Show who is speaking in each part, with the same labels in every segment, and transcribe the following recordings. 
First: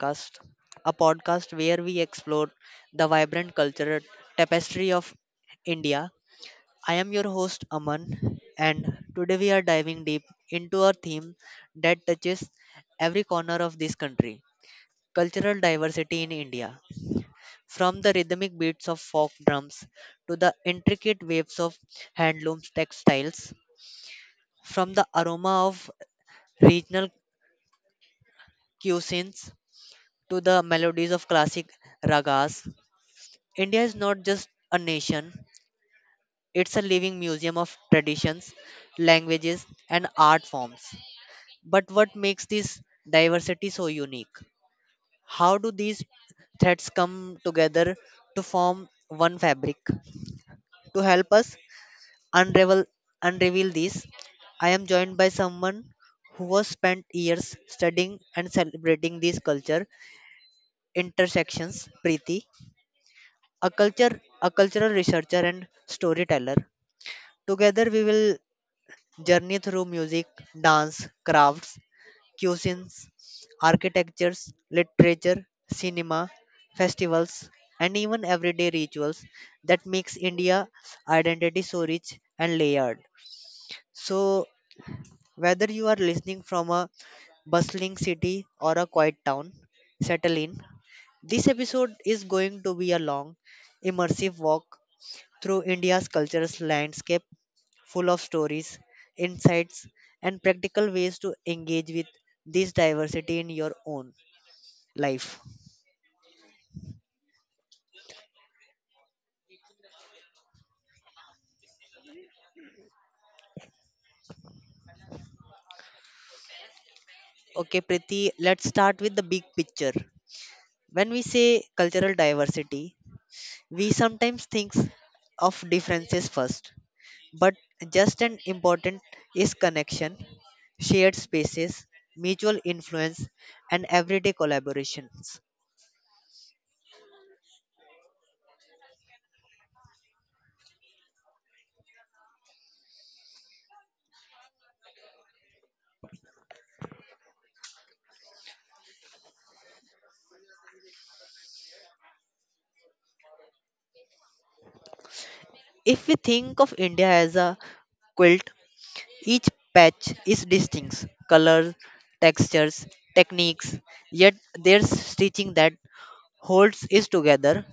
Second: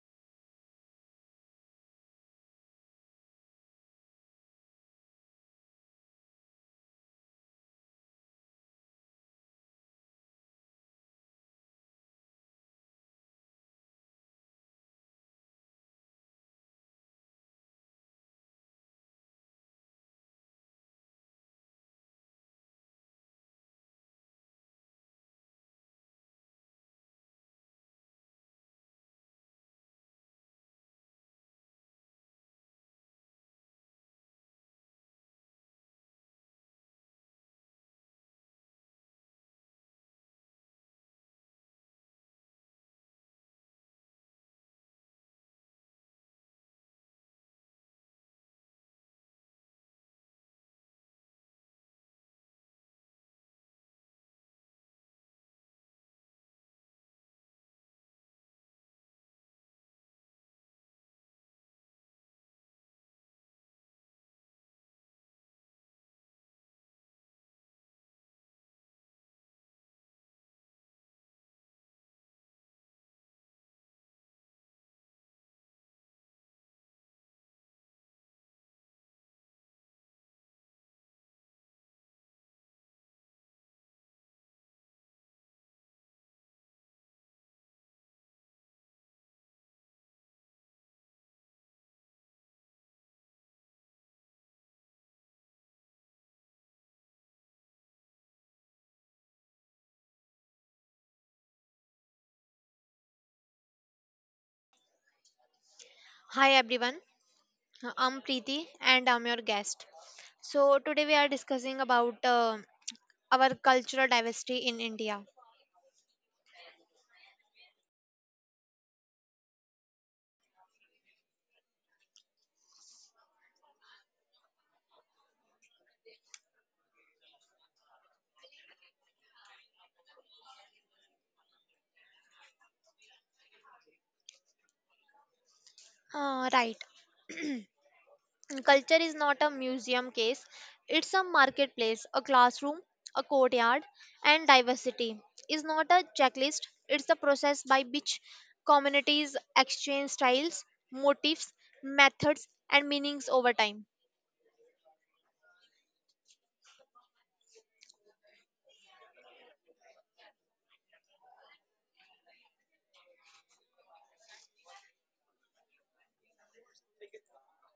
Speaker 1: podcast, a podcast where we explore the vibrant cultural tapestry of India. I am your host, Aman, and today we are diving deep into a theme that touches every corner of this country, cultural diversity in India. From the rhythmic beats of folk drums to the intricate waves of handloom textiles, from the aroma of regional cuisines to the melodies of classic ragas, India is not just a nation, it's a living museum of traditions, languages, and art forms. But what makes this diversity so unique? How do these threads come together to form one fabric? To help us unravel unreveal this, I am joined by someone who has spent years studying and celebrating these culture intersections, Preeti, a cultural researcher and storyteller. Together we will journey through music, dance, crafts, cuisines, architectures, literature, cinema, festivals, and even everyday rituals that makes India identity so rich and layered. So whether you are listening from a bustling city or a quiet town, settle in. This episode is going to be a long, immersive walk through India's cultural landscape, full of stories, insights, and practical ways to engage with this diversity in your own life.
Speaker 2: Hi everyone, I'm Preeti and I'm your guest. So today we are discussing about our cultural diversity in India.
Speaker 1: Okay, Priti, let's start with the big picture. When we say cultural diversity, we sometimes think of differences first, but just as important is connection, shared spaces, mutual influence, and everyday collaborations.
Speaker 2: Right, culture is not a museum case; it's a marketplace, a classroom, a courtyard, and diversity is not a checklist. It's the process by which communities exchange styles, motifs, methods, and meanings over time.
Speaker 1: If we think of India as a quilt, each patch is distinct colors, textures, techniques, yet there's stitching that holds it together.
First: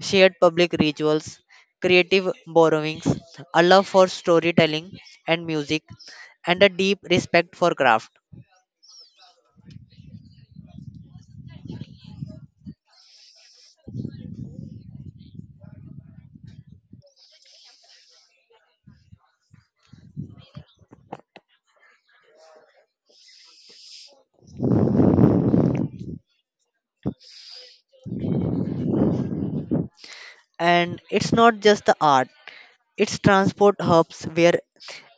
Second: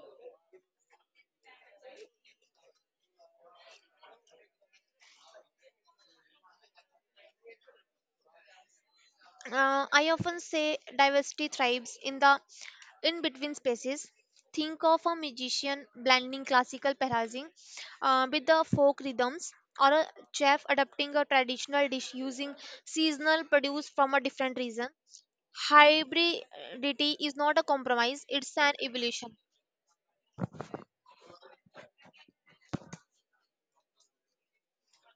Speaker 1: Shared public rituals, creative borrowings, a love for storytelling and music, and a deep respect for craft.
Speaker 2: I often say diversity thrives in the in between spaces. Think of a musician blending classical phrasing with the folk rhythms, or a chef adapting a traditional dish using seasonal produce from a different region. Hybridity is not a compromise; it's an evolution.
Speaker 1: And it's not just the art, it's transport hubs where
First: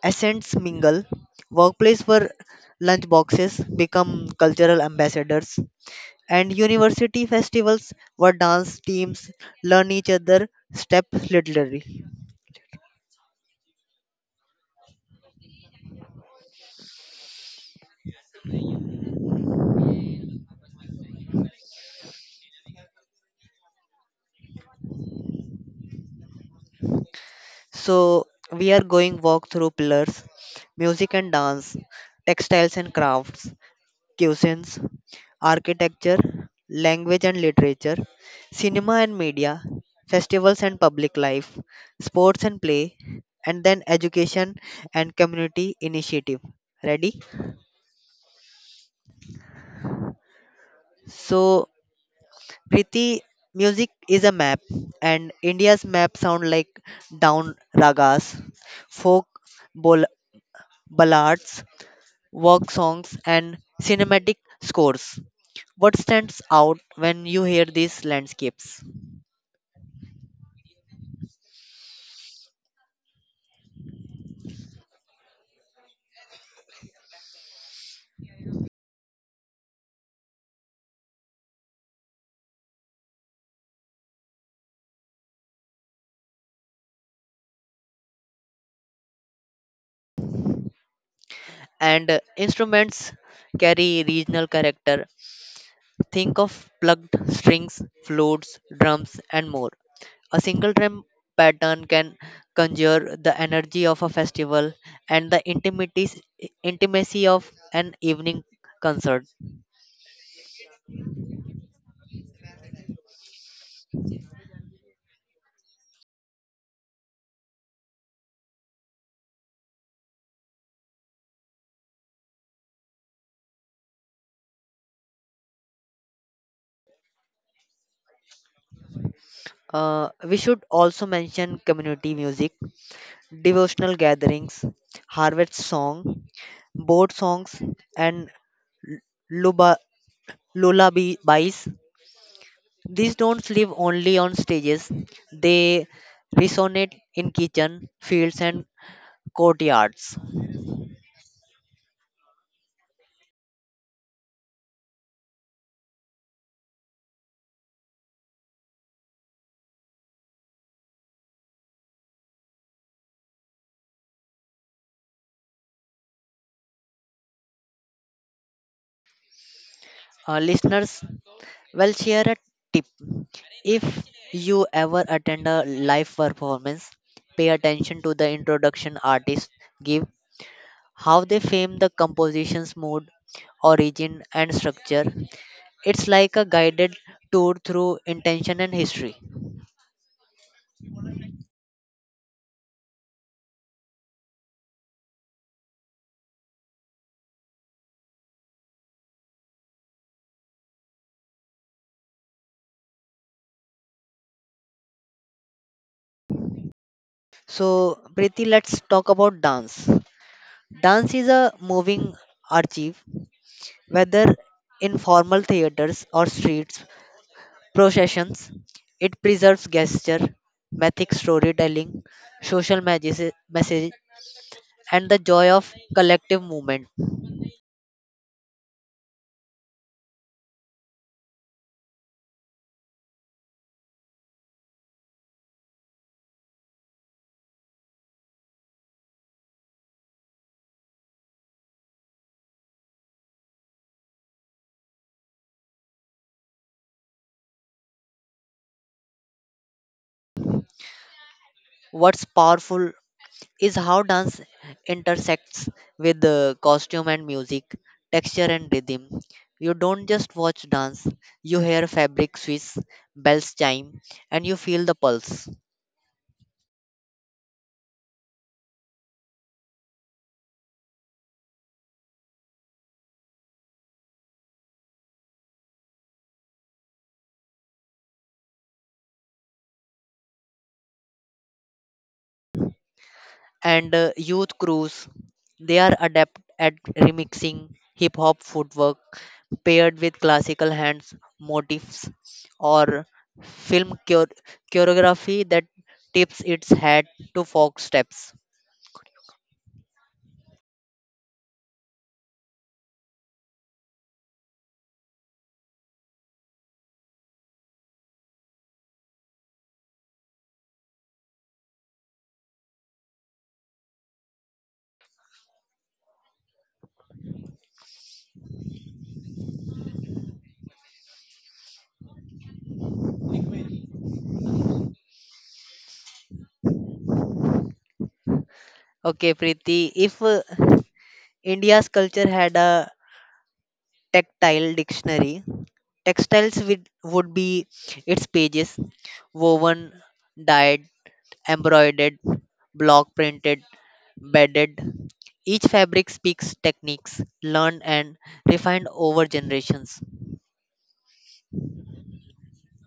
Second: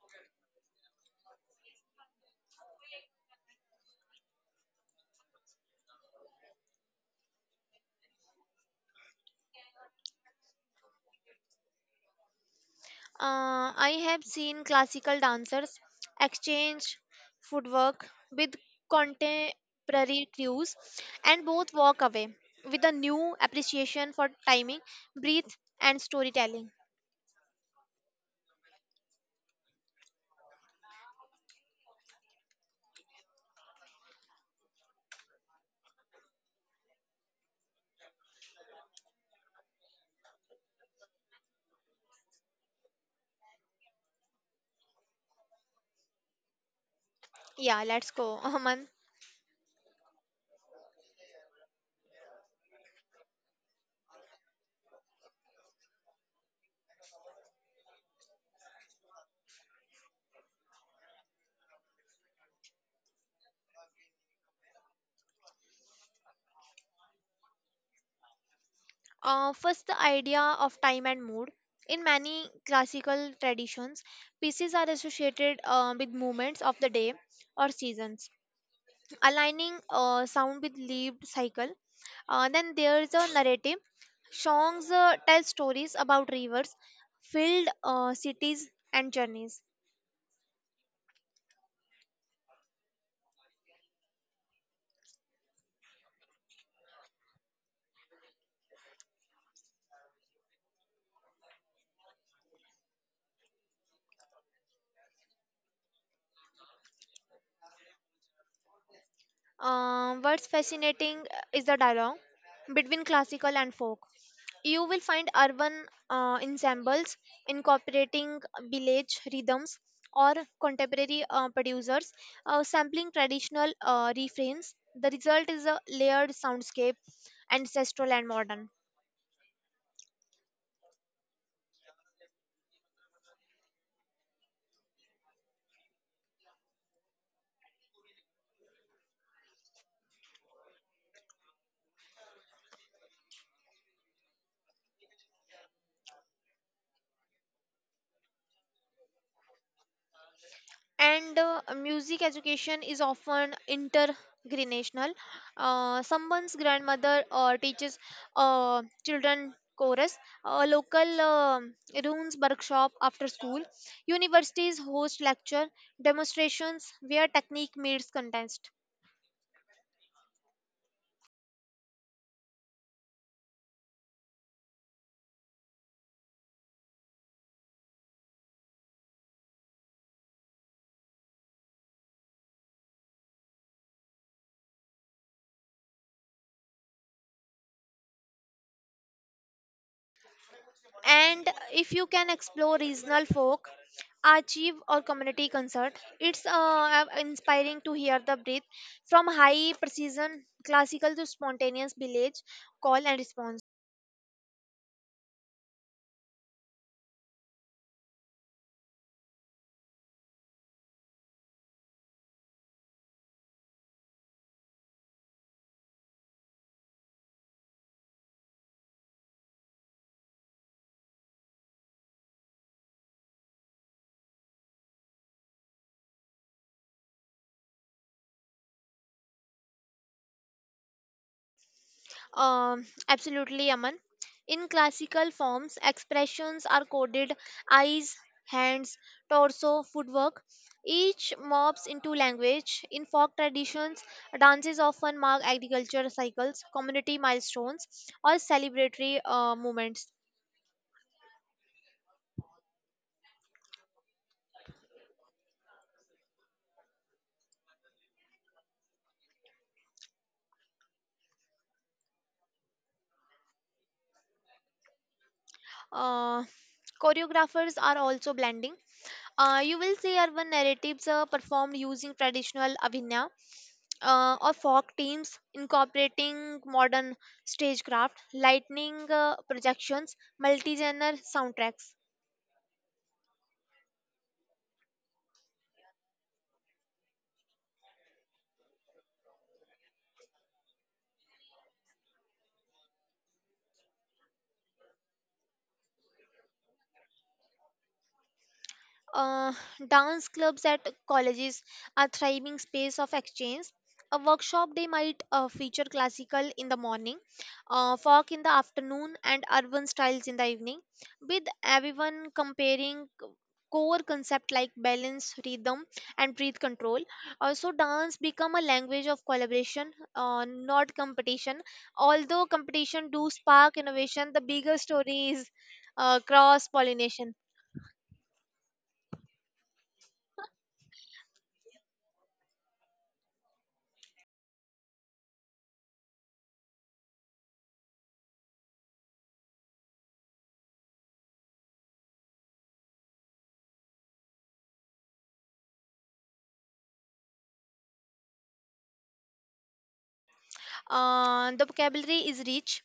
Speaker 1: essence mingle. Workplace where lunchboxes become cultural ambassadors and university festivals where dance teams learn each other step literally.
Speaker 2: I have seen classical dancers exchange footwork with contemporary crews and both walk away with a new appreciation for timing, breath, and storytelling.
Speaker 1: So we are going walk through pillars: music and dance, textiles and crafts, cuisines, architecture, language and literature, cinema and media, festivals and public life, sports and play, and then education and community initiative. Ready?
Speaker 2: Yeah, let's go, Aman.
Speaker 1: So Kriti, music is a map, and India's map sound like down ragas, folk bol- ballads, work songs, and cinematic scores. What stands out when you hear these landscapes?
Speaker 2: First, the idea of time and mood. In many classical traditions, pieces are associated with moments of the day or seasons, aligning sound with lived cycle. Then there's a narrative. Songs tell stories about rivers, field, cities, and journeys.
Speaker 1: And instruments carry regional character. Think of plugged strings, flutes, drums, and more. A single drum pattern can conjure the energy of a festival and the intimacy of an evening concert.
Speaker 2: What's fascinating is the dialogue between classical and folk. You will find urban ensembles incorporating village rhythms or contemporary producers sampling traditional refrains. The result is a layered soundscape, ancestral and modern.
Speaker 1: We should also mention community music, devotional gatherings, harvest song, boat songs, and lullaby- lullabies. These don't live only on stages, they resonate in kitchen, fields, and courtyards.
Speaker 2: And music education is often intergenerational. Uh, someone's grandmother teaches children chorus, a local runes workshop after school, universities host lecture demonstrations where technique meets contest.
Speaker 1: Listeners, well, share a tip. If you ever attend a live performance, pay attention to the introduction artists give, how they frame the composition's mood, origin, and structure. It's like a guided tour through intention and history.
Speaker 2: And if you can explore regional folk, archive or community concert, it's inspiring to hear the breath from high precision classical to spontaneous village call and response.
Speaker 1: So, Preeti, let's talk about dance. Dance is a moving archive, whether in formal theaters or streets processions. It preserves gesture, mythic storytelling, social message, and the joy of collective movement.
Speaker 2: Absolutely, Aman. In classical forms, expressions are coded: eyes, hands, torso, footwork. Each morphs into language. In folk traditions, dances often mark agriculture cycles, community milestones, or celebratory moments.
Speaker 1: What's powerful is how dance intersects with the costume and music, texture and rhythm. You don't just watch dance, you hear fabric swish, bells chime, and you feel the pulse.
Speaker 2: Uh, Choreographers are also blending. You will see urban narratives performed using traditional abhinaya, or folk teams incorporating modern stagecraft, lightning projections, multi genre soundtracks.
Speaker 1: And Youth Cruise. They are adept at remixing hip hop footwork paired with classical hands motifs or film choreography that tips its hat to folk steps.
Speaker 2: Uh, Dance clubs at colleges are thriving space of exchange. A workshop day might feature classical in the morning, folk in the afternoon, and urban styles in the evening, with everyone comparing core concept like balance, rhythm, and breath control. Also, dance become a language of collaboration, not competition. Although competition do spark innovation, the bigger story is cross pollination.
Speaker 1: Okay, Preeti, if India's culture had a tactile dictionary, textiles would be its pages, woven, dyed, embroidered, block printed, bedded. Each fabric speaks techniques learned and refined over generations,
Speaker 2: The vocabulary is rich.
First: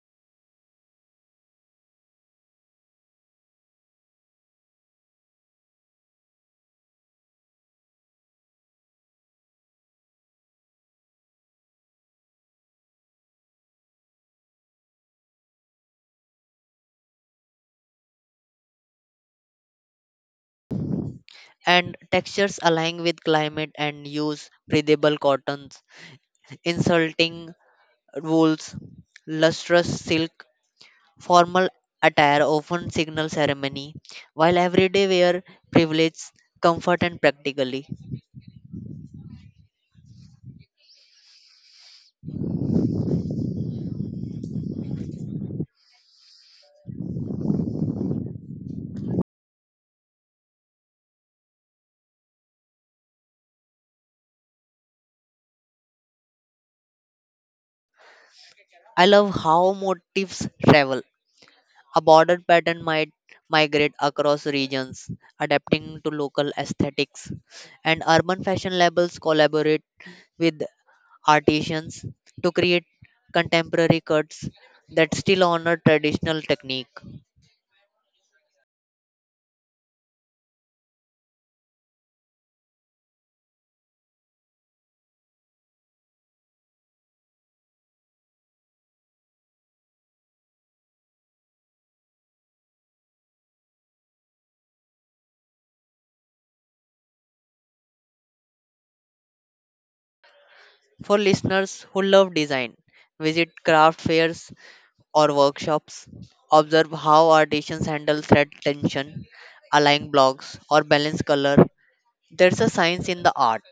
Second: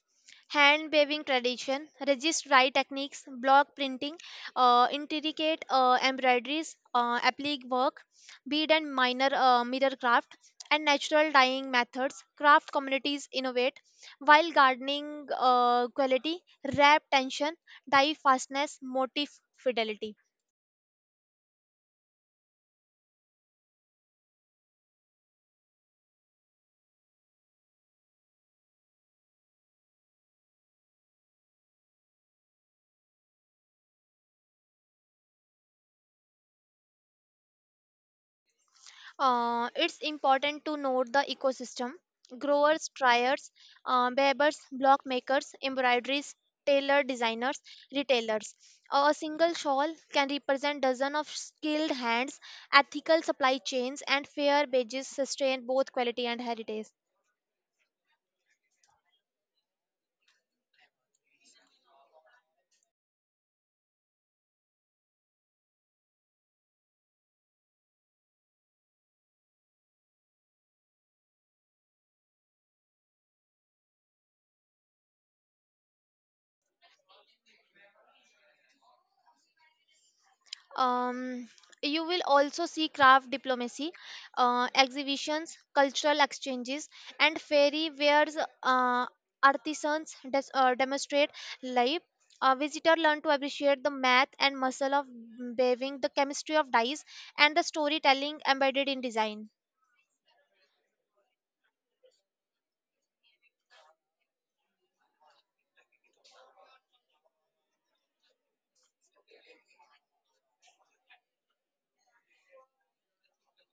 Speaker 2: Hand weaving tradition, resist dye techniques, block printing, intricate embroideries, applique work, bead and minor mirror craft, and natural dyeing methods. Craft communities innovate while gardening quality, wrap tension, dye fastness, motif fidelity.
Speaker 1: and textures align with climate and use breathable cottons, insulting wools, lustrous silk. Formal attire often signals ceremony, while everyday wear privileges comfort and practically.
Speaker 2: It's important to note the ecosystem. Growers, triers, weavers, block makers, embroideries, tailor designers, retailers. A single shawl can represent dozens of skilled hands. Ethical supply chains and fair wages sustain both quality and heritage.
Speaker 1: I love how motifs travel. A border pattern might migrate across regions, adapting to local aesthetics, and urban fashion labels collaborate with artisans to create contemporary cuts that still honor traditional technique.
Speaker 2: Um, you will also see craft diplomacy, exhibitions, cultural exchanges, and fairy wares. Artisans demonstrate live. A visitor learn to appreciate the math and muscle of weaving, the chemistry of dyes, and the storytelling embedded in design.
Speaker 1: For listeners who love design, visit craft fairs or workshops, observe how artisans handle thread tension, align blocks, or balance color. There's a science in the art.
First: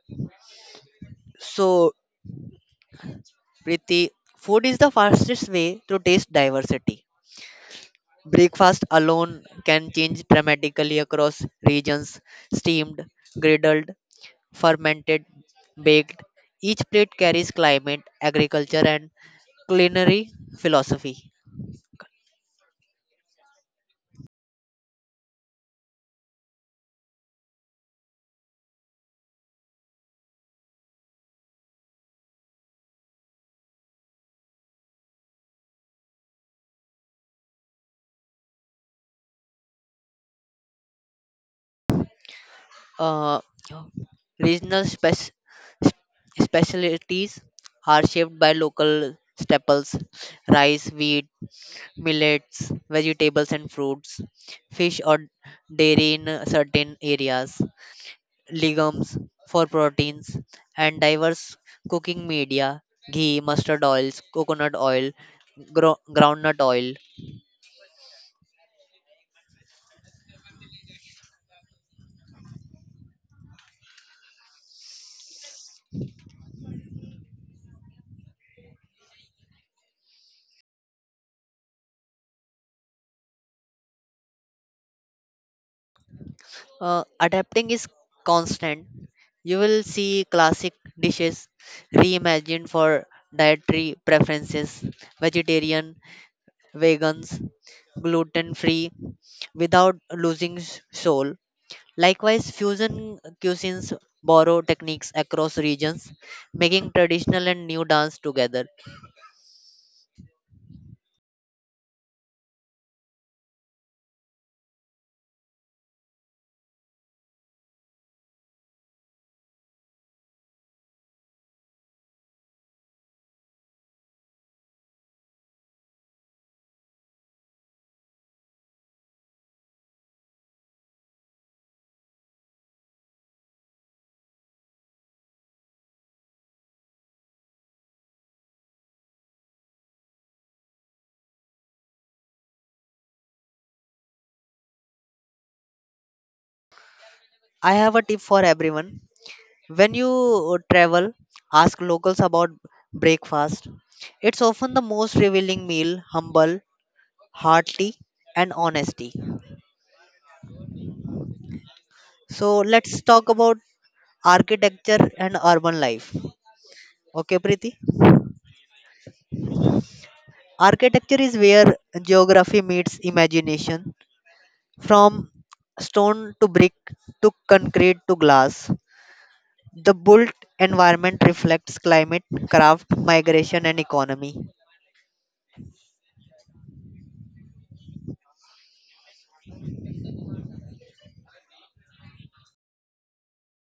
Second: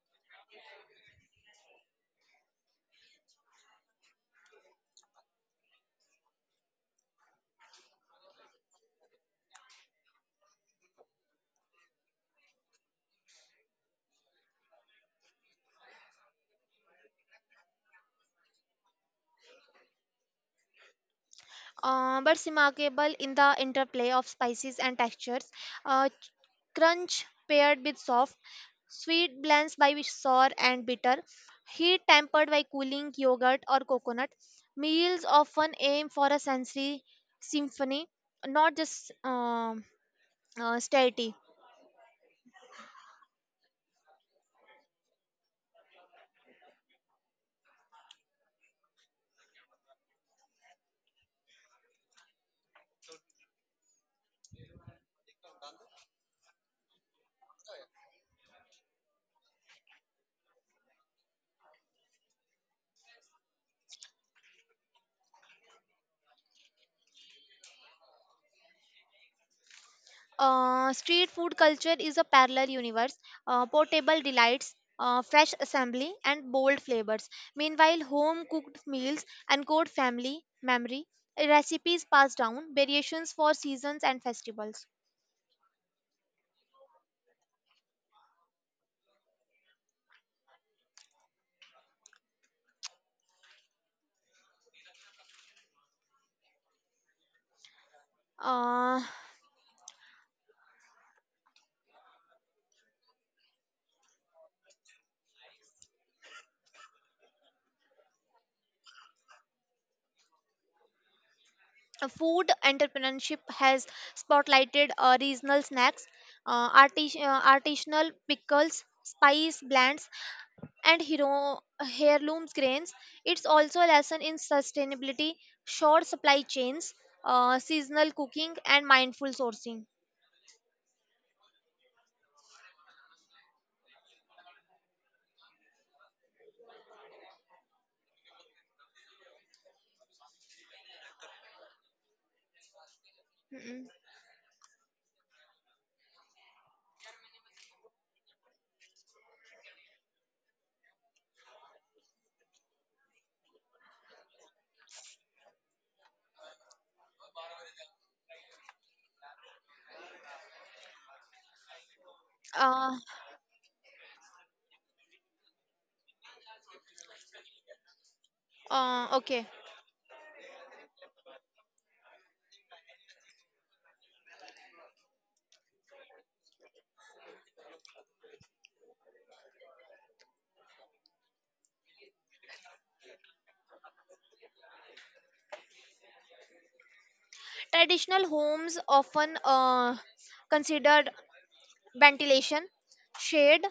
Speaker 1: So, Priti, food is the fastest way to taste diversity. Breakfast alone can change dramatically across regions, steamed, griddled, fermented, baked. Each plate carries climate, agriculture, and culinary philosophy.
Speaker 2: Uh, but remarkable in the interplay of spices and textures. Uh, ch- Crunch paired with soft, sweet blends by with sour and bitter, heat tempered by cooling yogurt or coconut. Meals often aim for a sensory symphony, not just satiety.
Speaker 1: Uh, regional specialties are shaped by local staples, rice, wheat, millets, vegetables, and fruits, fish, or dairy in certain areas. Legumes for proteins, and diverse cooking media, ghee, mustard oils, coconut oil, groundnut oil.
Speaker 2: Street food culture is a parallel universe, portable delights, fresh assembly, and bold flavors. Meanwhile, home cooked meals encode family memory, recipes passed down, variations for seasons and festivals.
Speaker 1: Adapting is constant. You will see classic dishes reimagined for dietary preferences, vegetarian, vegans, gluten free,
Speaker 2: Uh,
Speaker 1: without losing soul. Likewise, fusion cuisines borrow techniques across regions, making traditional and new dance together.
Speaker 2: Food entrepreneurship has spotlighted regional snacks, artisanal pickles, spice blends, and heirloom grains. It's also a lesson in sustainability, short supply chains, seasonal cooking, and mindful sourcing. Mm-mm.
Speaker 1: I have a tip for everyone. When you travel, ask locals about breakfast. It's often the most revealing meal, humble, hearty, and honesty. So
Speaker 2: Uh,
Speaker 1: let's talk about architecture and urban life. Okay, Preeti?
Speaker 2: okay.
Speaker 1: Architecture is where geography meets imagination. From stone to brick to concrete to glass, the built environment reflects climate, craft, migration, and economy.
Speaker 2: Traditional homes often considered ventilation, shade,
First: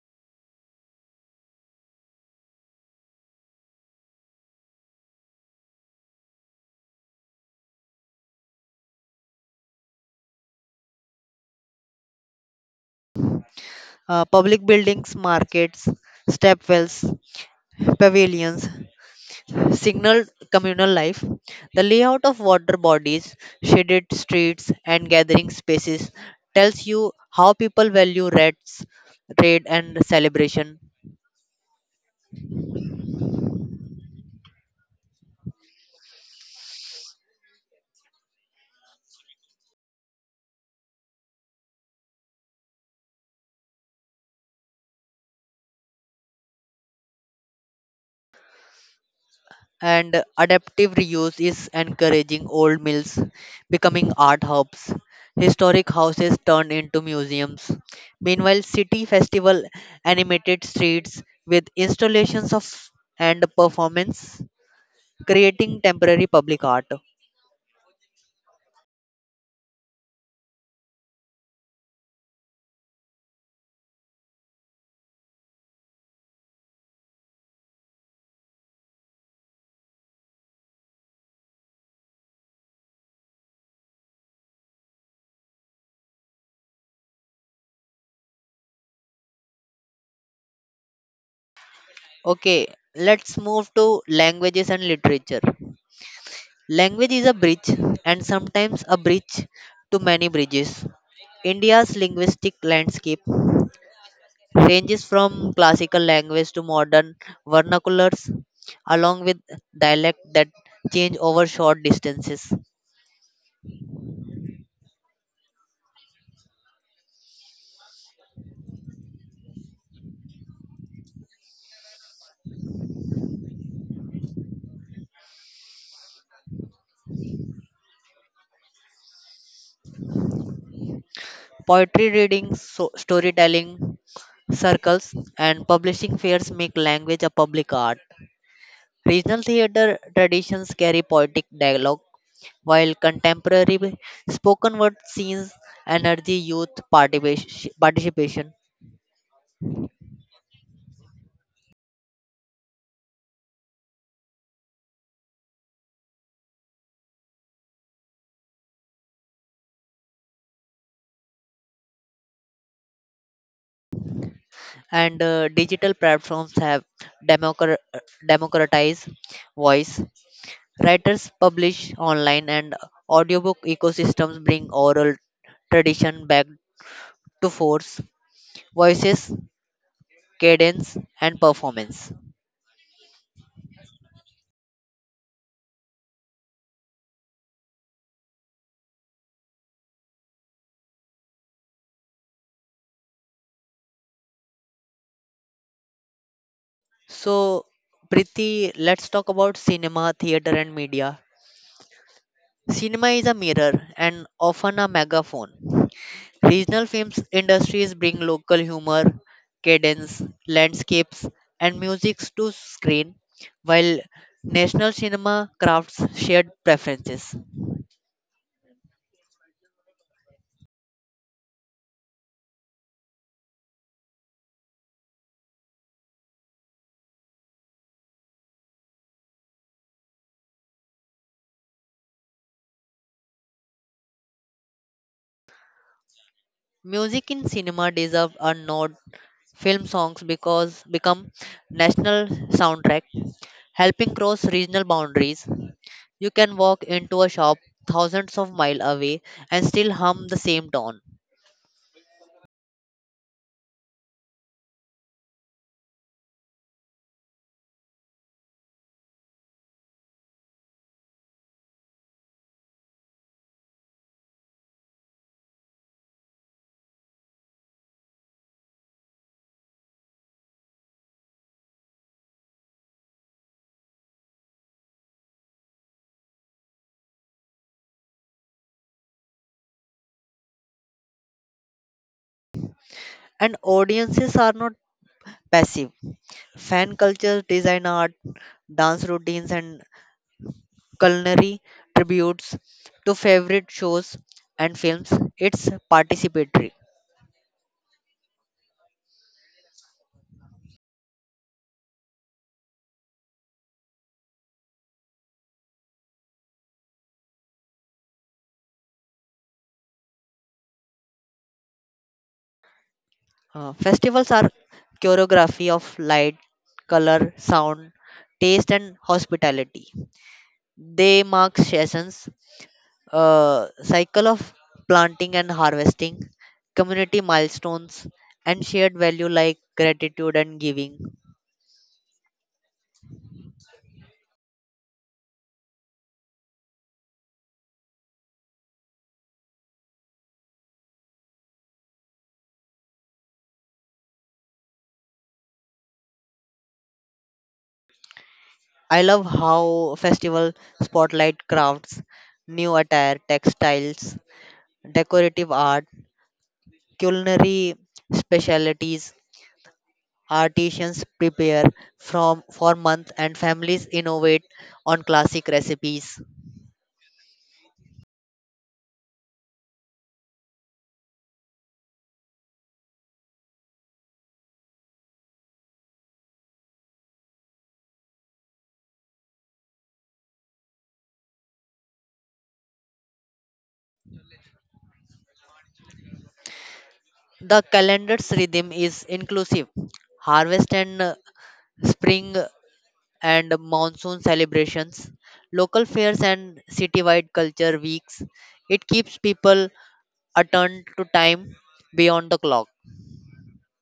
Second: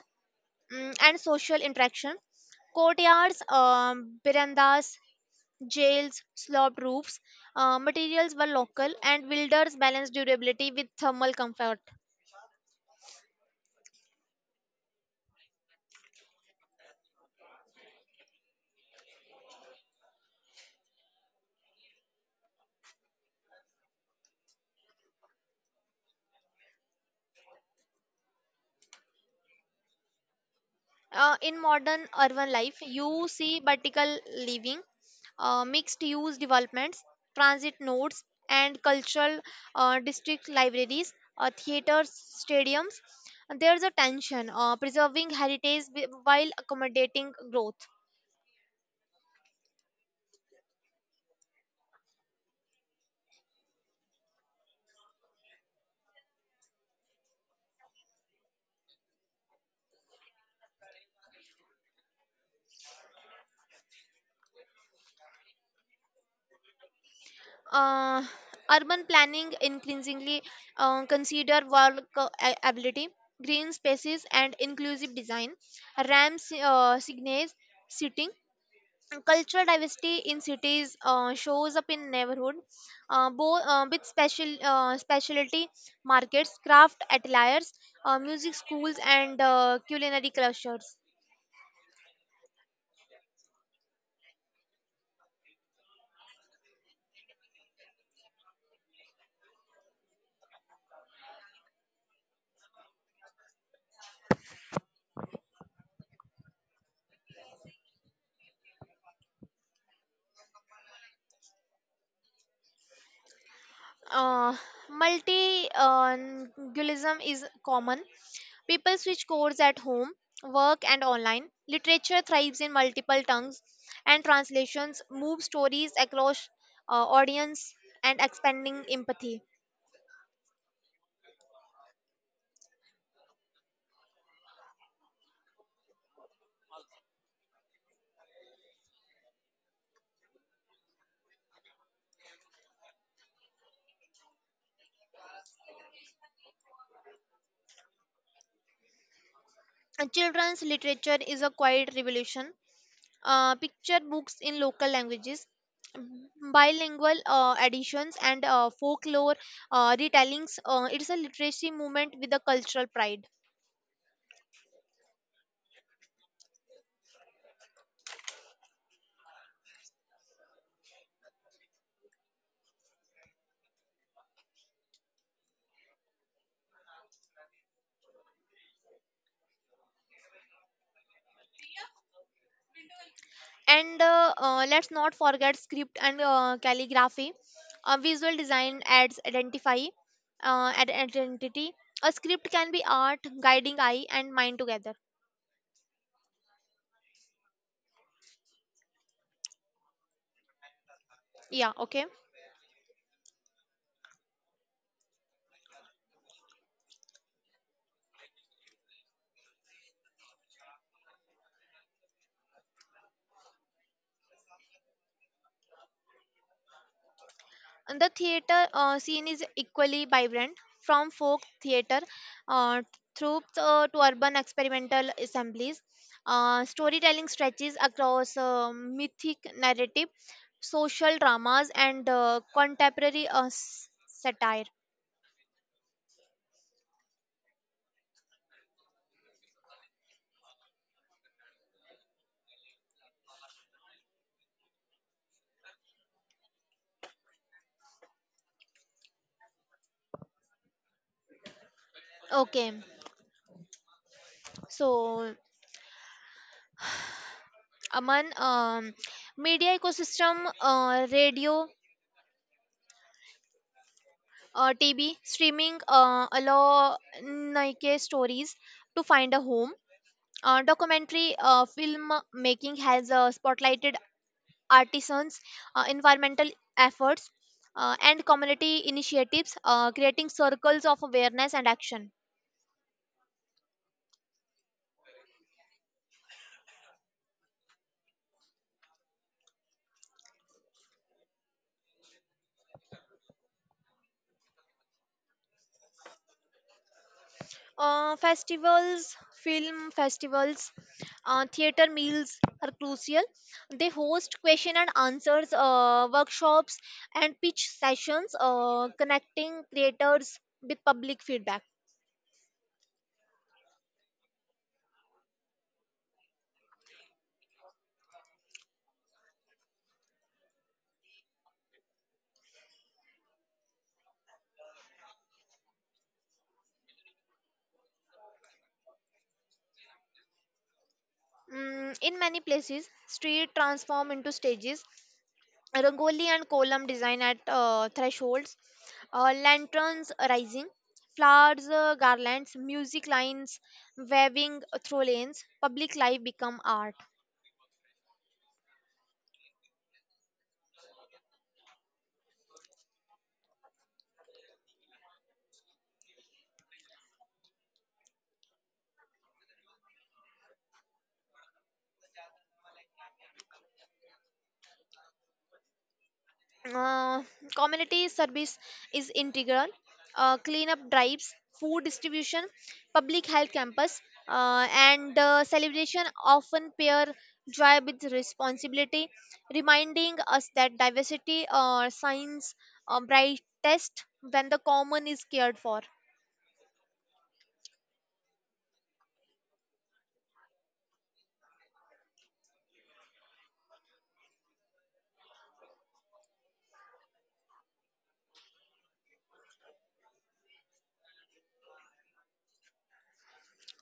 Speaker 2: and social interaction. Courtyards, verandas, jails, sloped roofs. Materials were local, and builders balanced durability with thermal comfort.
Speaker 1: Public buildings, markets, stepwells, pavilions signaled communal life. The layout of water bodies, shaded streets, and gathering spaces tells you how people value rats, raid, and celebration.
Speaker 2: In modern urban life, you see vertical living, mixed use developments, transit nodes, and cultural district libraries, theaters, stadiums. There's a tension preserving heritage while accommodating growth.
Speaker 1: And adaptive reuse is encouraging, old mills becoming art hubs, historic houses turned into museums. Meanwhile, city festival animated streets with installations of and performance, creating temporary public art.
Speaker 2: Uh, Urban planning increasingly consider walkability, green spaces, and inclusive design. Ram's signage, seating. Cultural diversity in cities shows up in neighborhood, both with special specialty markets, craft ateliers, music schools, and culinary clusters.
Speaker 1: Okay, let's move to languages and literature. Language is a bridge, and sometimes a bridge to many bridges. India's linguistic landscape ranges from classical language to modern vernaculars, along with dialect that change over short distances.
Speaker 2: Uh, multilingualism is common. People switch course at home, work and online. Literature thrives in multiple tongues, and translations move stories across audience and expanding empathy.
Speaker 1: Poetry reading, storytelling circles, and publishing fairs make language a public art. Regional theatre traditions carry poetic dialogue, while contemporary spoken word scenes energy youth participation.
Speaker 2: And children's literature is a quiet revolution. Picture books in local languages, m- bilingual editions, and folklore retellings. It's a literacy movement with a cultural pride.
Speaker 1: And digital platforms have democra- democratized voice. Writers publish online and audiobook ecosystems bring oral tradition back to force, voices, cadence, and performance.
Speaker 2: And let's not forget script and calligraphy. Visual design adds identity. A script can be art, guiding eye and mind together.
Speaker 1: So, Priti, let's talk about cinema, theater, and media.
Speaker 2: Yeah. Okay.
Speaker 1: Cinema is a mirror and often a megaphone. Regional films industries bring local humor, cadence, landscapes, and music to screen, while national cinema crafts shared preferences.
Speaker 2: And the theater scene is equally vibrant, from folk theater uh, through to urban experimental assemblies. Storytelling stretches across mythic narrative, social dramas, and contemporary satire.
Speaker 1: Music in cinema deserve a nod. Film songs because become national soundtrack, helping cross regional boundaries. You can walk into a shop thousands of miles away and still hum the same tone.
Speaker 2: Okay, so Aman, media ecosystem, radio, TV, streaming, allow Nike stories to find a home. Documentary film making has spotlighted artisans, environmental efforts, and community initiatives, creating circles of awareness and action.
Speaker 1: And audiences are not passive. Fan culture, design art, dance routines, and culinary tributes to favorite shows and films. It's participatory.
Speaker 2: Festivals, film festivals, theater meals are crucial. They host question and answers, workshops, and pitch sessions, connecting creators with public feedback.
Speaker 1: Festivals are choreography of light, color, sound, taste, and hospitality. They mark seasons, cycle of planting and harvesting, community milestones, and shared value like gratitude and giving.
Speaker 2: In many places, street transform into stages. Rangoli and column design at thresholds, lanterns rising, flowers, garlands, music lines waving through lanes. Public life become art.
Speaker 1: I love how festival spotlight crafts, new attire, textiles, decorative art, culinary specialties. Artisans prepare from for months and families innovate on classic recipes.
Speaker 2: Uh, community service is integral. Cleanup drives, food distribution, public health campus, and celebration often pair joy with responsibility, reminding us that diversity shines brightest when the common is cared for.
Speaker 1: The calendar's rhythm is inclusive. Harvest and spring and monsoon celebrations, local fairs and citywide culture weeks. It keeps people attuned to time beyond the clock.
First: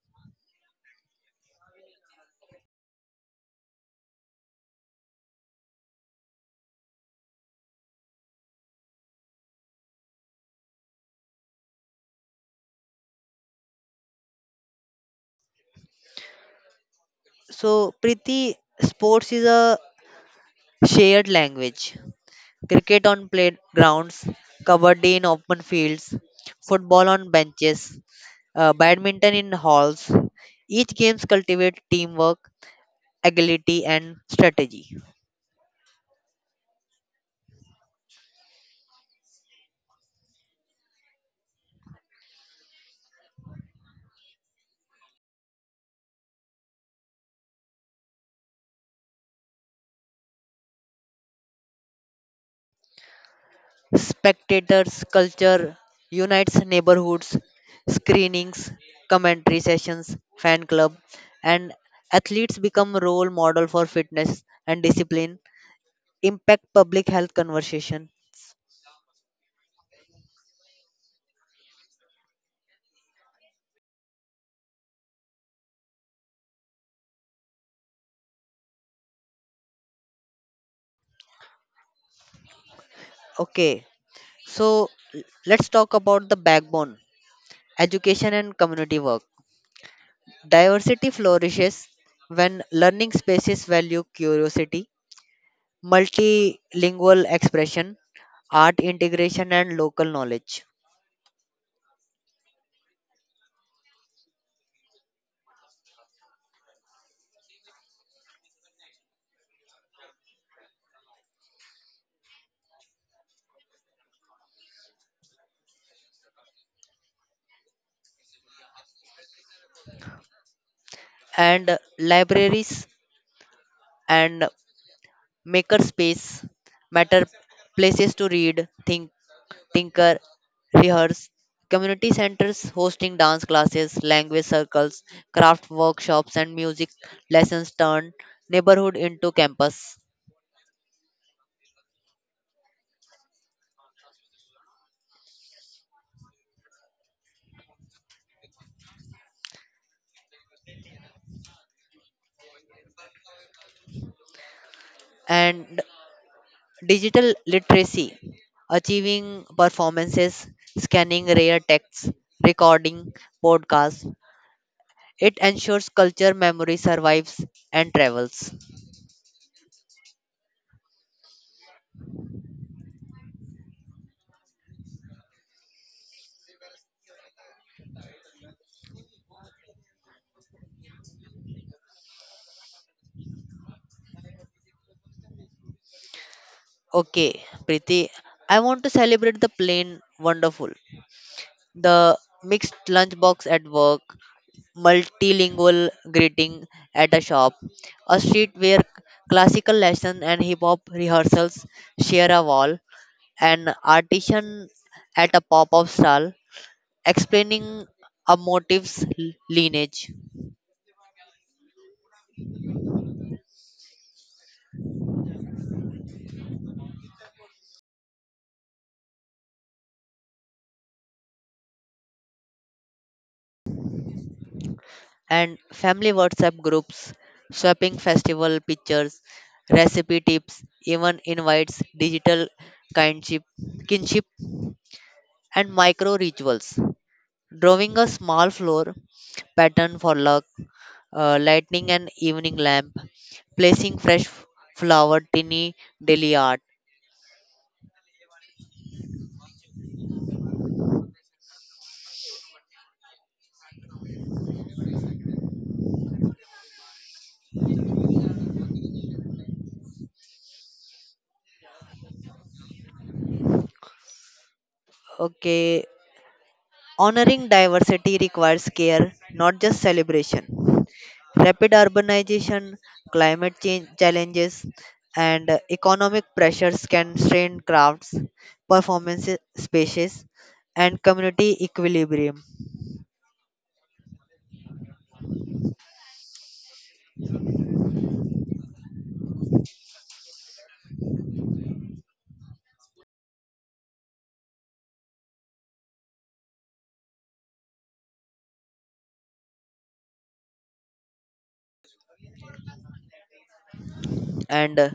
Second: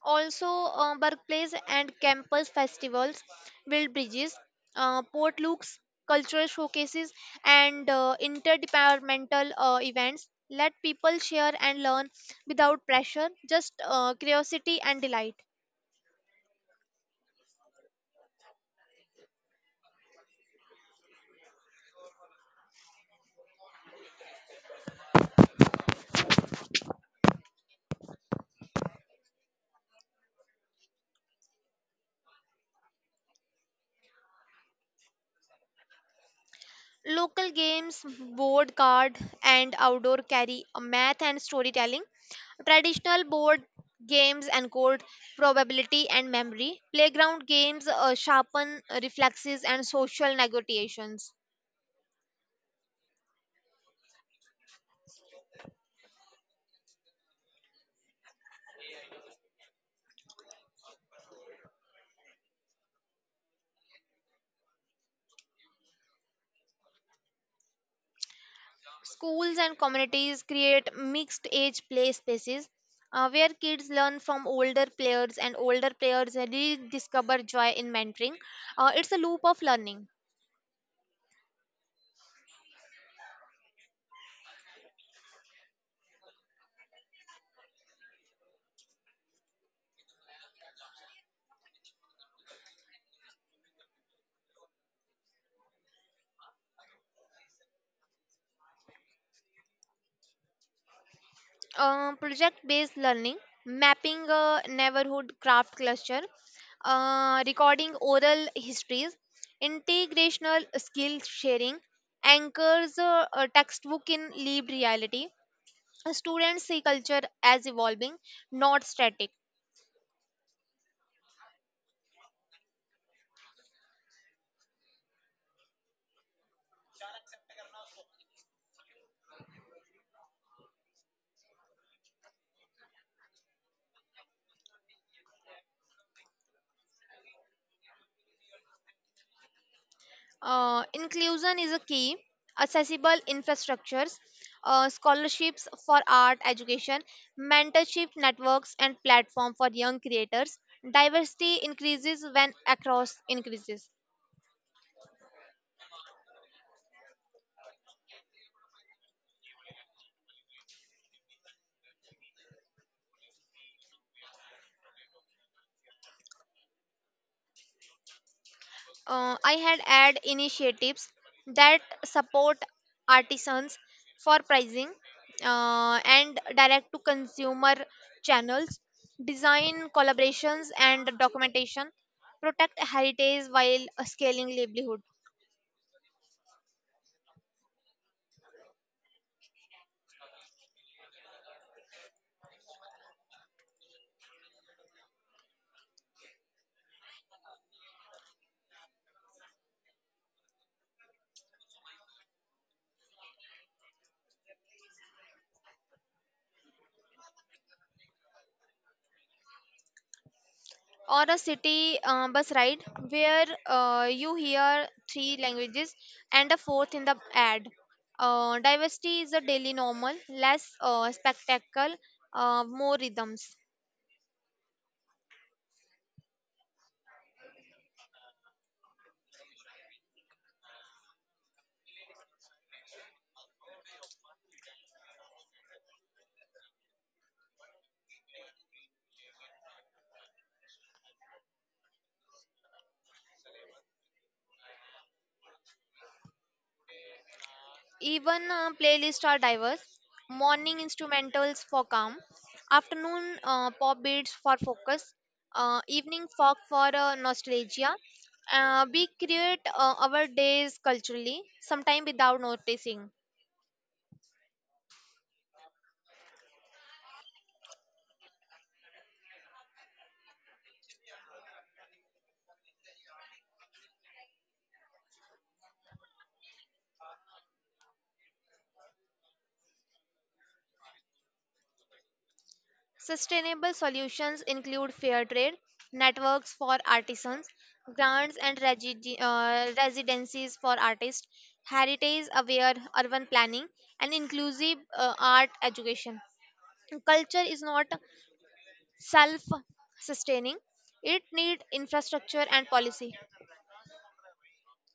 Speaker 2: Also, workplace and campus festivals build bridges, port looks, cultural showcases, and interdepartmental events let people share and learn without pressure, just curiosity and delight.
Speaker 1: So, Priti, sports is a shared language. Cricket on playgrounds, covered in open fields, football on benches, badminton in halls. Each games cultivate teamwork, agility, and strategy.
Speaker 2: Local games, board card, and outdoor carry, math and storytelling. Traditional board games encode probability and memory. Playground games sharpen reflexes and social negotiations.
Speaker 1: Spectators' culture unites neighborhoods, screenings, commentary sessions, fan club, and athletes become role model for fitness and discipline. Impact public health conversation.
Speaker 2: Schools and communities create mixed age play spaces where kids learn from older players and older players rediscover joy in mentoring. It's a loop of learning.
Speaker 1: Okay, so let's talk about the backbone, education and community work. Diversity flourishes when learning spaces value curiosity, multilingual expression, art integration, and local knowledge.
Speaker 2: Project based learning, mapping a neighborhood craft cluster, recording oral histories, integrational skill sharing, anchors a textbook in lived reality. Students see culture as evolving, not static.
Speaker 1: And libraries and maker space matter, places to read, think, tinker, rehearse. Community centers hosting dance classes, language circles, craft workshops, and music lessons turn neighborhood into campus.
Speaker 2: Inclusion is a key. Accessible infrastructures, scholarships for art education, mentorship networks, and platform for young creators. Diversity increases when across increases.
Speaker 1: And digital literacy, achieving performances, scanning rare texts, recording podcasts. It ensures culture memory survives and travels.
Speaker 2: I had add initiatives that support artisans for pricing, and direct to consumer channels, design collaborations and documentation, protect heritage while scaling livelihood.
Speaker 1: Okay, Priti, I want to celebrate the plain wonderful. The mixed lunchbox at work, multilingual greeting at a shop, a street where classical lesson and hip hop rehearsals share a wall, an artisan at a pop-up stall, explaining a motive's lineage,
Speaker 2: Or a city bus ride where you hear three languages and a fourth in the ad. Diversity is a daily normal, less spectacle, more rhythms.
Speaker 1: and family WhatsApp groups, shopping festival pictures, recipe tips, even invites, digital kindship, kinship, and micro rituals. Drawing a small floor pattern for luck, lighting an evening lamp, placing fresh flower, tiny daily art.
Speaker 2: Even playlists are diverse. Morning instrumentals for calm, afternoon pop beats for focus, evening folk for nostalgia. We create our days culturally, sometimes without noticing.
Speaker 1: Okay, honoring diversity requires care, not just celebration. Rapid urbanization, climate change challenges, and economic pressures can strain crafts, performances, spaces, and community equilibrium.
Speaker 2: Sustainable solutions include fair trade, networks for artisans, grants and residencies for artists, heritage aware urban planning, and inclusive art education. Culture is not self sustaining, it needs infrastructure and policy.
Speaker 1: And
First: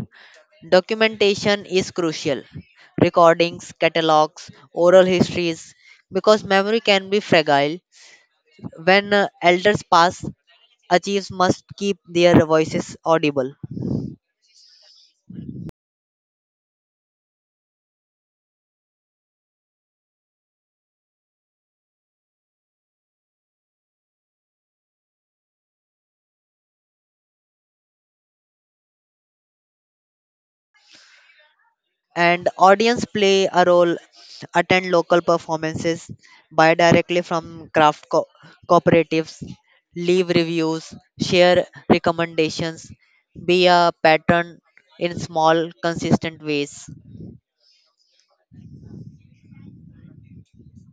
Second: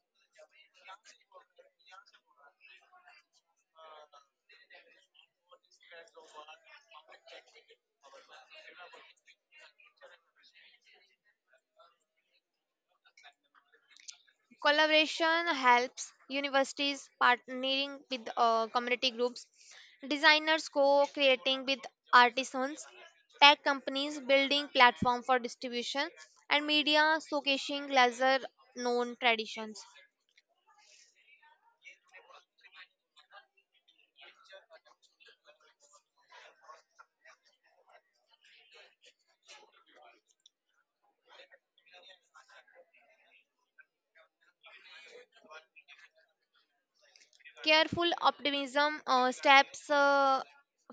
Speaker 1: documentation is crucial. Recordings, catalogs, oral histories, because memory can be fragile. When elders pass, archives must keep their voices audible.
Speaker 2: Collaboration helps universities partnering with community groups, designers co-creating with artisans, tech companies building platform for distribution, and media showcasing lesser known traditions.
Speaker 1: And audience play a role, attend local performances, buy directly from craft cooperatives, leave reviews, share recommendations, be a pattern in small consistent ways.
Speaker 2: Careful optimism steps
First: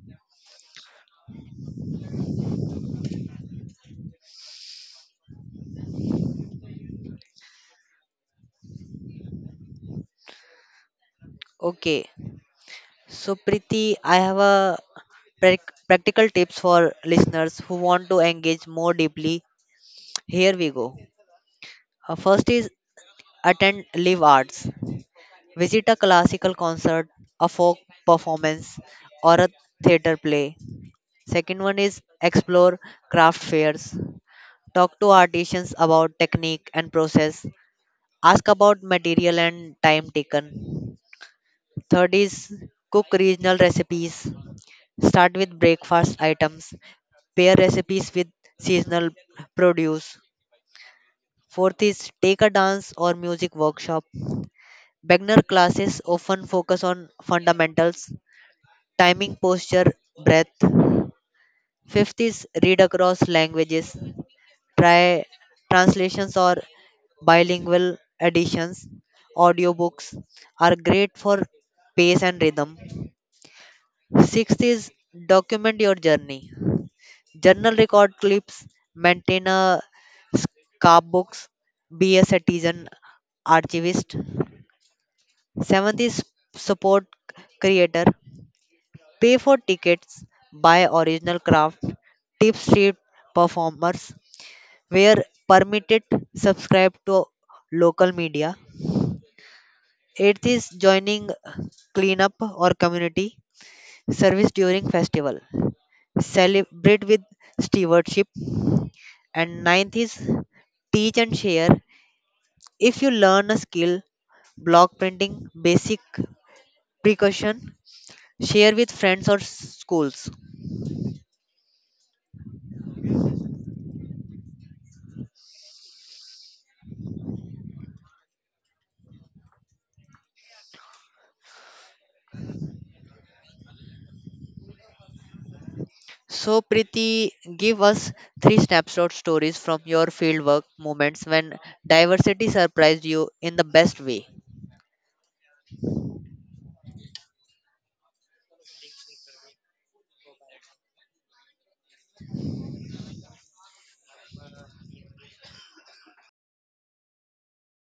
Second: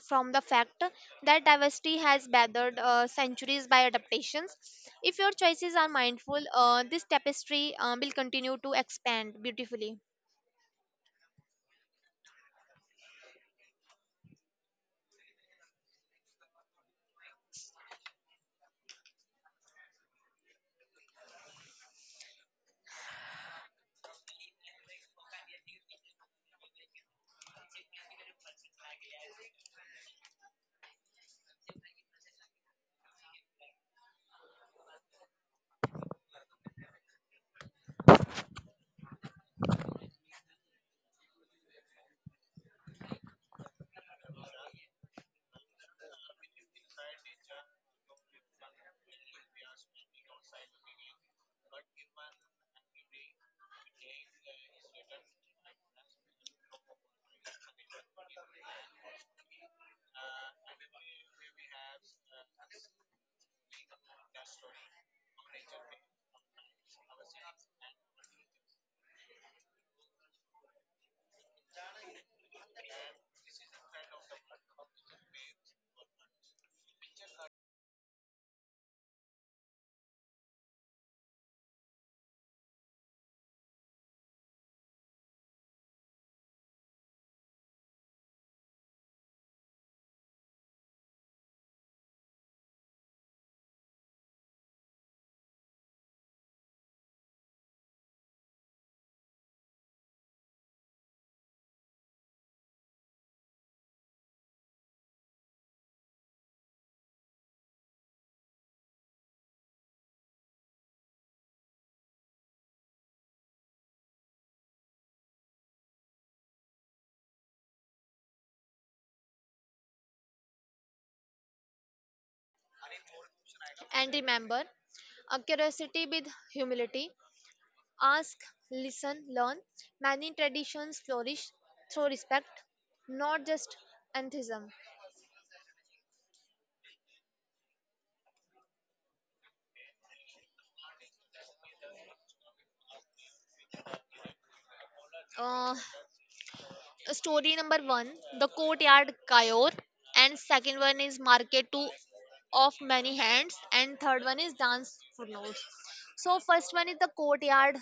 Speaker 2: from the fact that diversity has weathered centuries by adaptations. If your choices are mindful, this tapestry will continue to expand beautifully.
Speaker 1: Okay, so Priti, I have a practical tips for listeners who want to engage more deeply. Here we go. First is attend live arts. Visit a classical concert, a folk performance, or a theater play. Second one is explore craft fairs. Talk to artisans about technique and process. Ask about material and time taken. Third is cook regional recipes. Start with breakfast items. Pair recipes with seasonal produce. Fourth is take a dance or music workshop. Beginner classes often focus on fundamentals, timing, posture, breath. Fifth is read across languages, try translations or bilingual editions. Audiobooks are great for pace and rhythm. Sixth is document your journey. Journal record clips, maintain a scrapbooks, be a citizen archivist. Seventh is support creator. Pay for tickets, buy original craft, tip street performers, where permitted, subscribe to local media. Eighth is joining cleanup or community service during festival. Celebrate with stewardship. And ninth is teach and share. If you learn a skill, block printing, basic precaution, share with friends or schools.
Speaker 2: And remember, a curiosity with humility. Ask, listen, learn. Many traditions flourish through respect, not just enthusiasm.
Speaker 1: So, Priti, give us three snapshot stories from your fieldwork, moments when diversity surprised you in the best way.
Speaker 2: Uh, Story number one, the courtyard Kayor, and second one is market two of many hands, and third one is dance for notes. So, first one is the courtyard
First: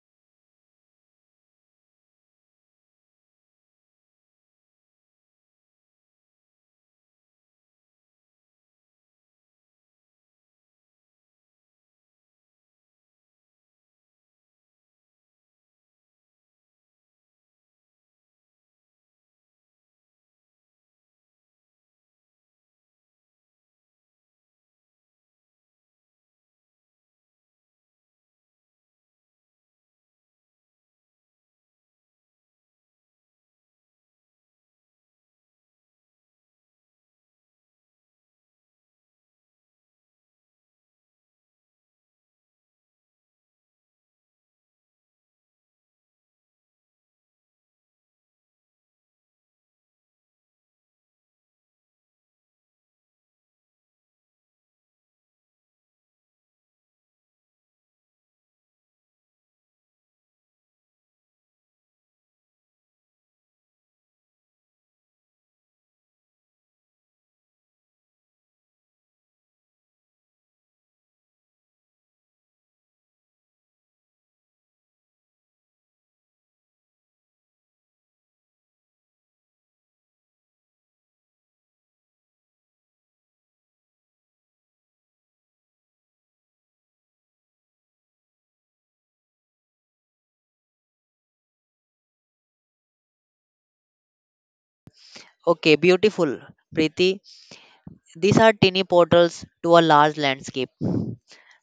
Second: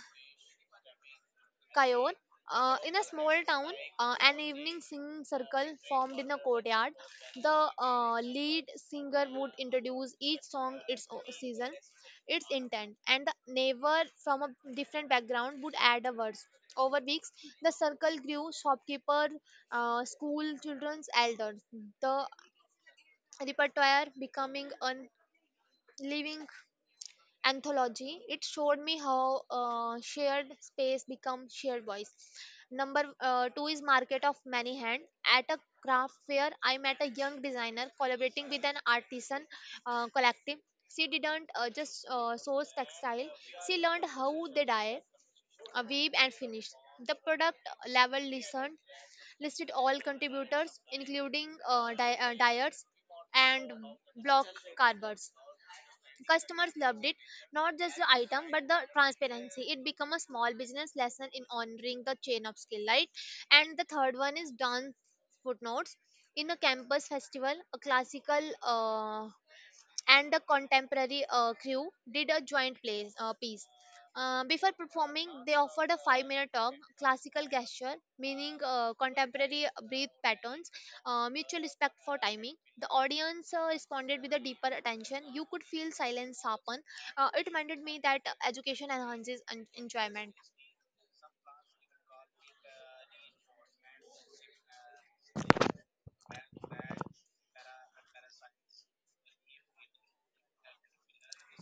Speaker 2: Kayor. In a small town, an evening singing circle formed in a courtyard. The lead singer would introduce each song, its season, its intent, and the neighbor from a different background would add a verse. Over weeks, the circle grew. Shopkeeper, school children's elders. The repertoire becoming a living anthology. It showed me how shared space becomes shared voice. Number 2 is market of many hand. At a craft fair I met a young designer collaborating with an artisan collective. She didn't just source textile. She learned how they dye, weave and finish the product level. Listened, listed all contributors, including dyers and block carvers. Customers loved it, not just the item, but the transparency. It became a small business lesson in honoring the chain of skill, right? And the third one is dance footnotes. In a campus festival, a classical and the contemporary crew did a joint piece. Before performing, they offered a 5-minute talk: classical gesture, meaning, contemporary breath patterns, mutual respect for timing. The audience responded with a deeper attention. You could feel silence happen. It reminded me that education enhances enjoyment.
Speaker 1: Okay, beautiful, Priti. These are tiny portals to a large landscape.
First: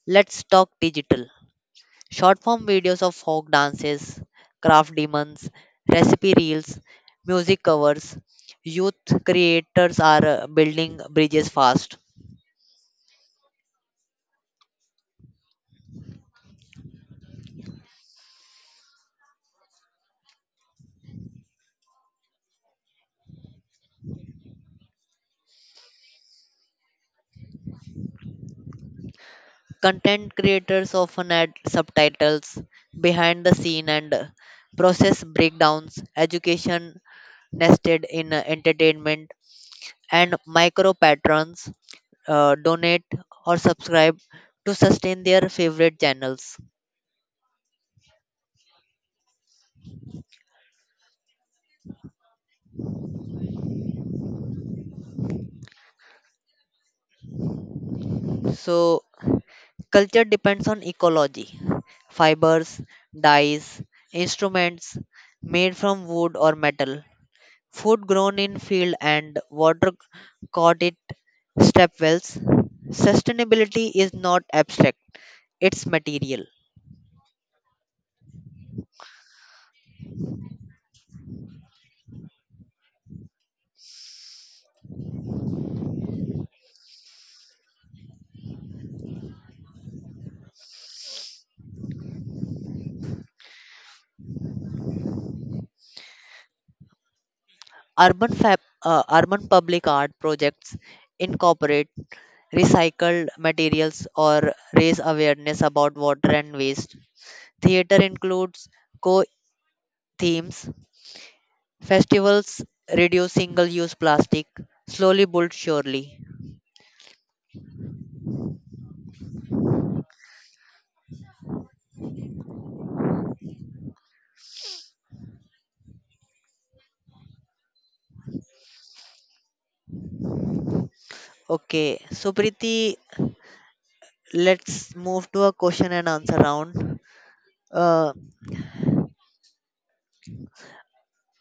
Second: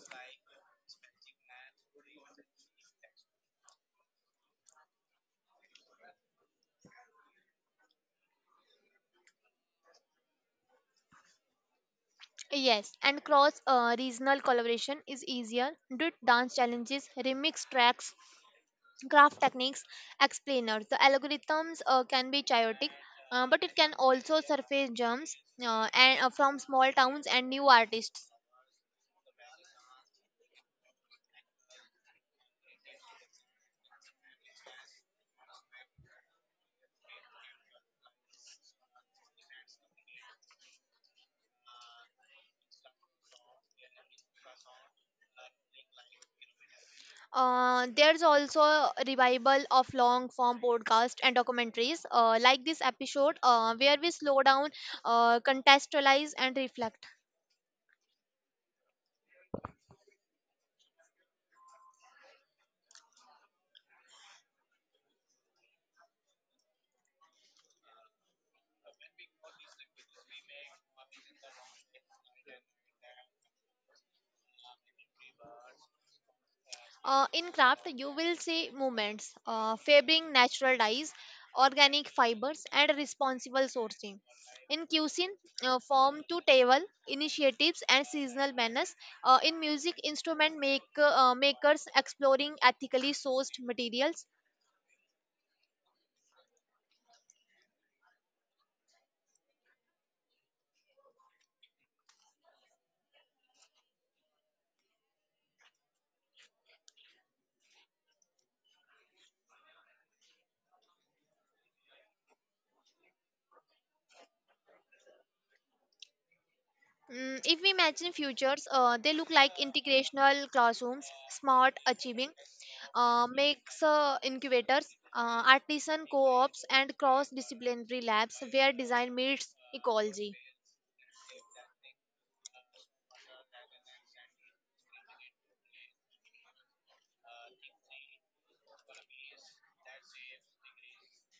Speaker 1: Let's talk digital. Short form videos of folk dances, craft demons, recipe reels, music covers. Youth creators are building bridges fast.
Speaker 2: Yes, and cross regional collaboration is easier. Did dance challenges, remix tracks, graph techniques explainer, the algorithms can be chaotic, but it can also surface germs, and from small towns and new artists.
Speaker 1: Content creators often add subtitles, behind the scene, and process breakdowns, education nested in entertainment, and micro patrons donate or subscribe to sustain their favorite channels.
Speaker 2: There's also a revival of long form podcasts and documentaries, like this episode, where we slow down, contextualize and reflect.
Speaker 1: So, culture depends on ecology, fibers, dyes, instruments made from wood or metal, food grown in field and water caught it stepwells. Sustainability is not abstract, it's material.
Speaker 2: In craft, you will see movements, favoring natural dyes, organic fibers, and responsible sourcing. In cuisine, form to table initiatives and seasonal menus. In music, instrument makers exploring ethically sourced materials.
Speaker 1: Urban public art projects incorporate recycled materials or raise awareness about water and waste. Theater includes co themes, festivals reduce single use plastic, slowly but surely.
Speaker 2: If we imagine futures, they look like integrational classrooms, smart achieving, makes incubators, artisan co-ops, and cross-disciplinary labs where design meets ecology.
Speaker 1: Okay, so Preeti, let's move to a question and answer round. Uh,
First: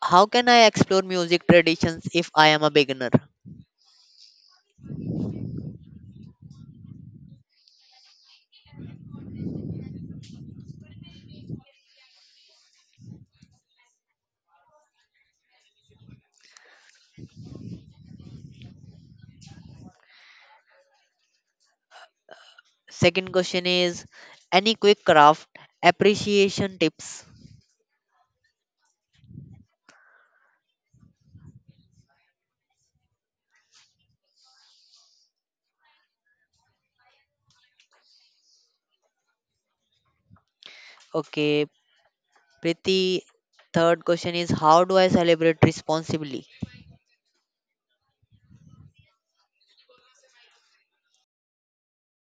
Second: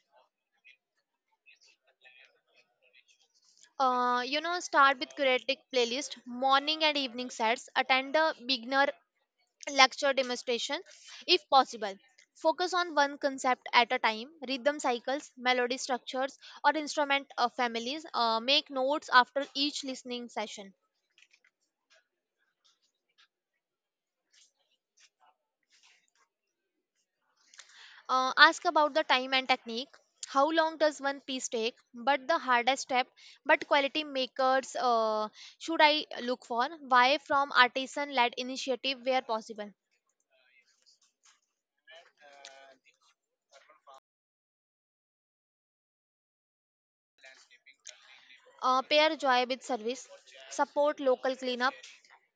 Speaker 1: how can I explore music traditions if I am a beginner?
Speaker 2: Start with curated playlist, morning and evening sets, attend a beginner lecture demonstration if possible. Focus on one concept at a time: rhythm cycles, melody structures, or instrument families. Make notes after each listening session.
Speaker 1: Second question is any quick craft appreciation tips?
Speaker 2: Ask about the time and technique. How long does one piece take? But the hardest step, but quality makers should I look for? Why from artisan led initiative where possible?
Speaker 1: Okay, Priti. Third question is how do I celebrate responsibly?
Speaker 2: Pair joy with service, support local cleanup,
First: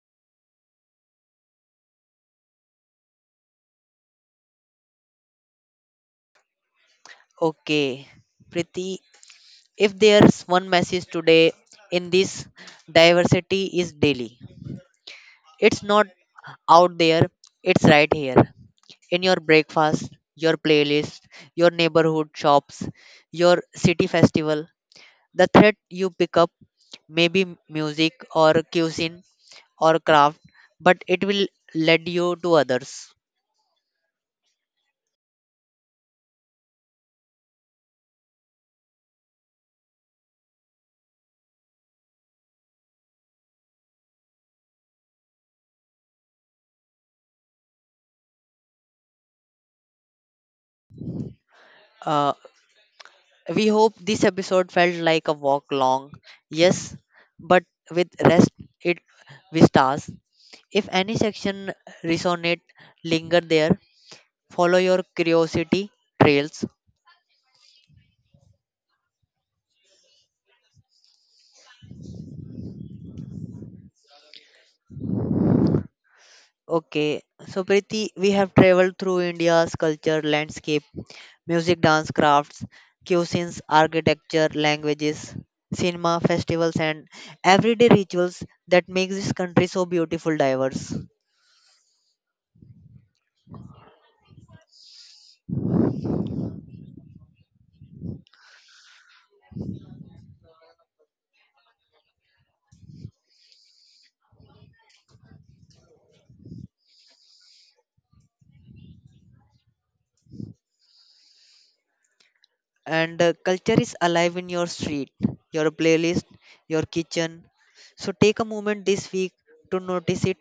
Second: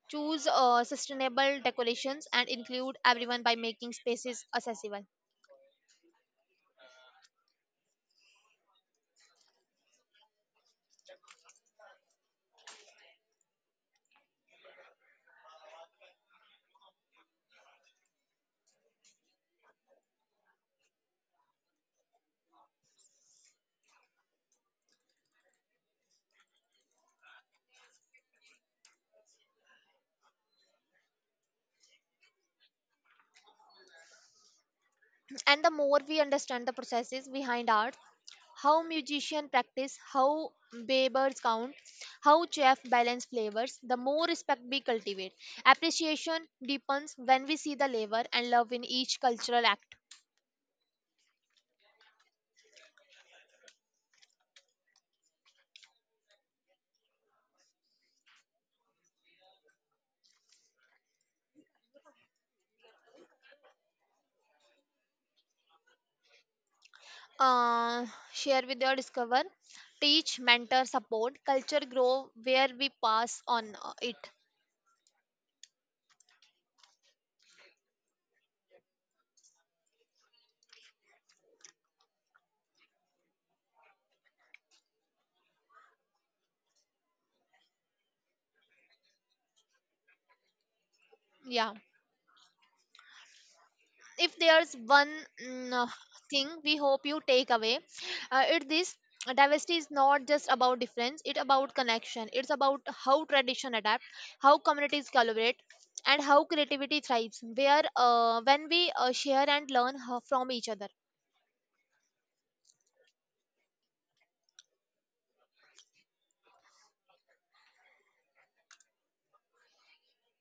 Speaker 2: choose sustainable decorations, and include everyone by making spaces accessible.
Speaker 1: Okay, Priti. If there's one message today in this, diversity is daily. It's not out there, it's right here. In your breakfast, your playlist, your neighborhood shops, your city festival. The thread you pick up may be music or cuisine or craft, but it will lead you to others.
Speaker 2: And the more we understand the processes behind art, how musicians practice, how babers count, how chef balance flavors, the more respect we cultivate. Appreciation deepens when we see the labor and love in each cultural act.
Speaker 1: Uh, we hope this episode felt like a walk long, yes, but with rest it with stars. If any section resonate, linger there. Follow your curiosity trails.
Speaker 2: uh, Share with your discover, teach mentor, support culture grow where we pass on it.
Speaker 1: Okay, so Preeti, we have traveled through India's culture, landscape, music, dance, crafts, cuisines, architecture, languages, cinema, festivals, and everyday rituals that make this country so beautiful, diverse.
Speaker 2: Yeah, if there's one mm, uh, thing we hope you take away, it this: diversity is not just about difference, it's about connection, it's about how tradition adapt, how communities collaborate, and how creativity thrives where when we share and learn from each other.
Speaker 1: And culture is alive in your street, your playlist, your kitchen. So take a moment this week to notice it,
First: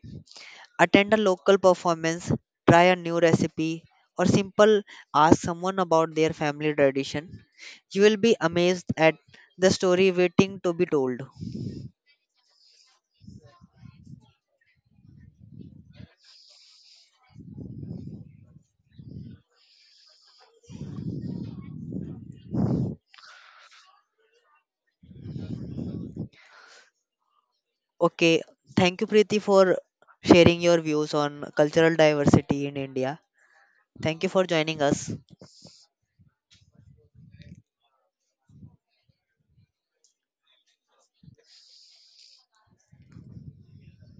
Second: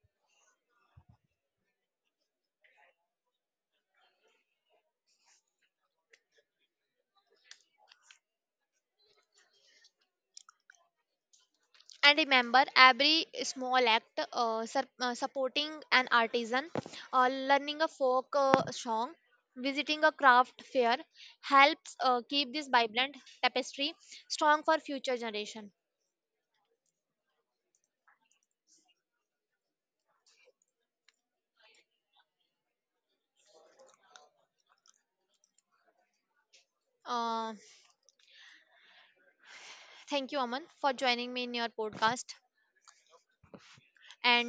Speaker 1: attend a local performance, try a new recipe, or simple ask someone about their family tradition. You will be amazed at the story waiting to be told.
Speaker 2: And remember, every small act, supporting an artisan, learning a folk song, visiting a craft fair, helps keep this vibrant tapestry strong for future generation.
Speaker 1: Okay, thank you, Preeti, for sharing your views on cultural diversity in India. Thank you for joining us.
Speaker 2: uh, Thank you Aman for joining me in your podcast and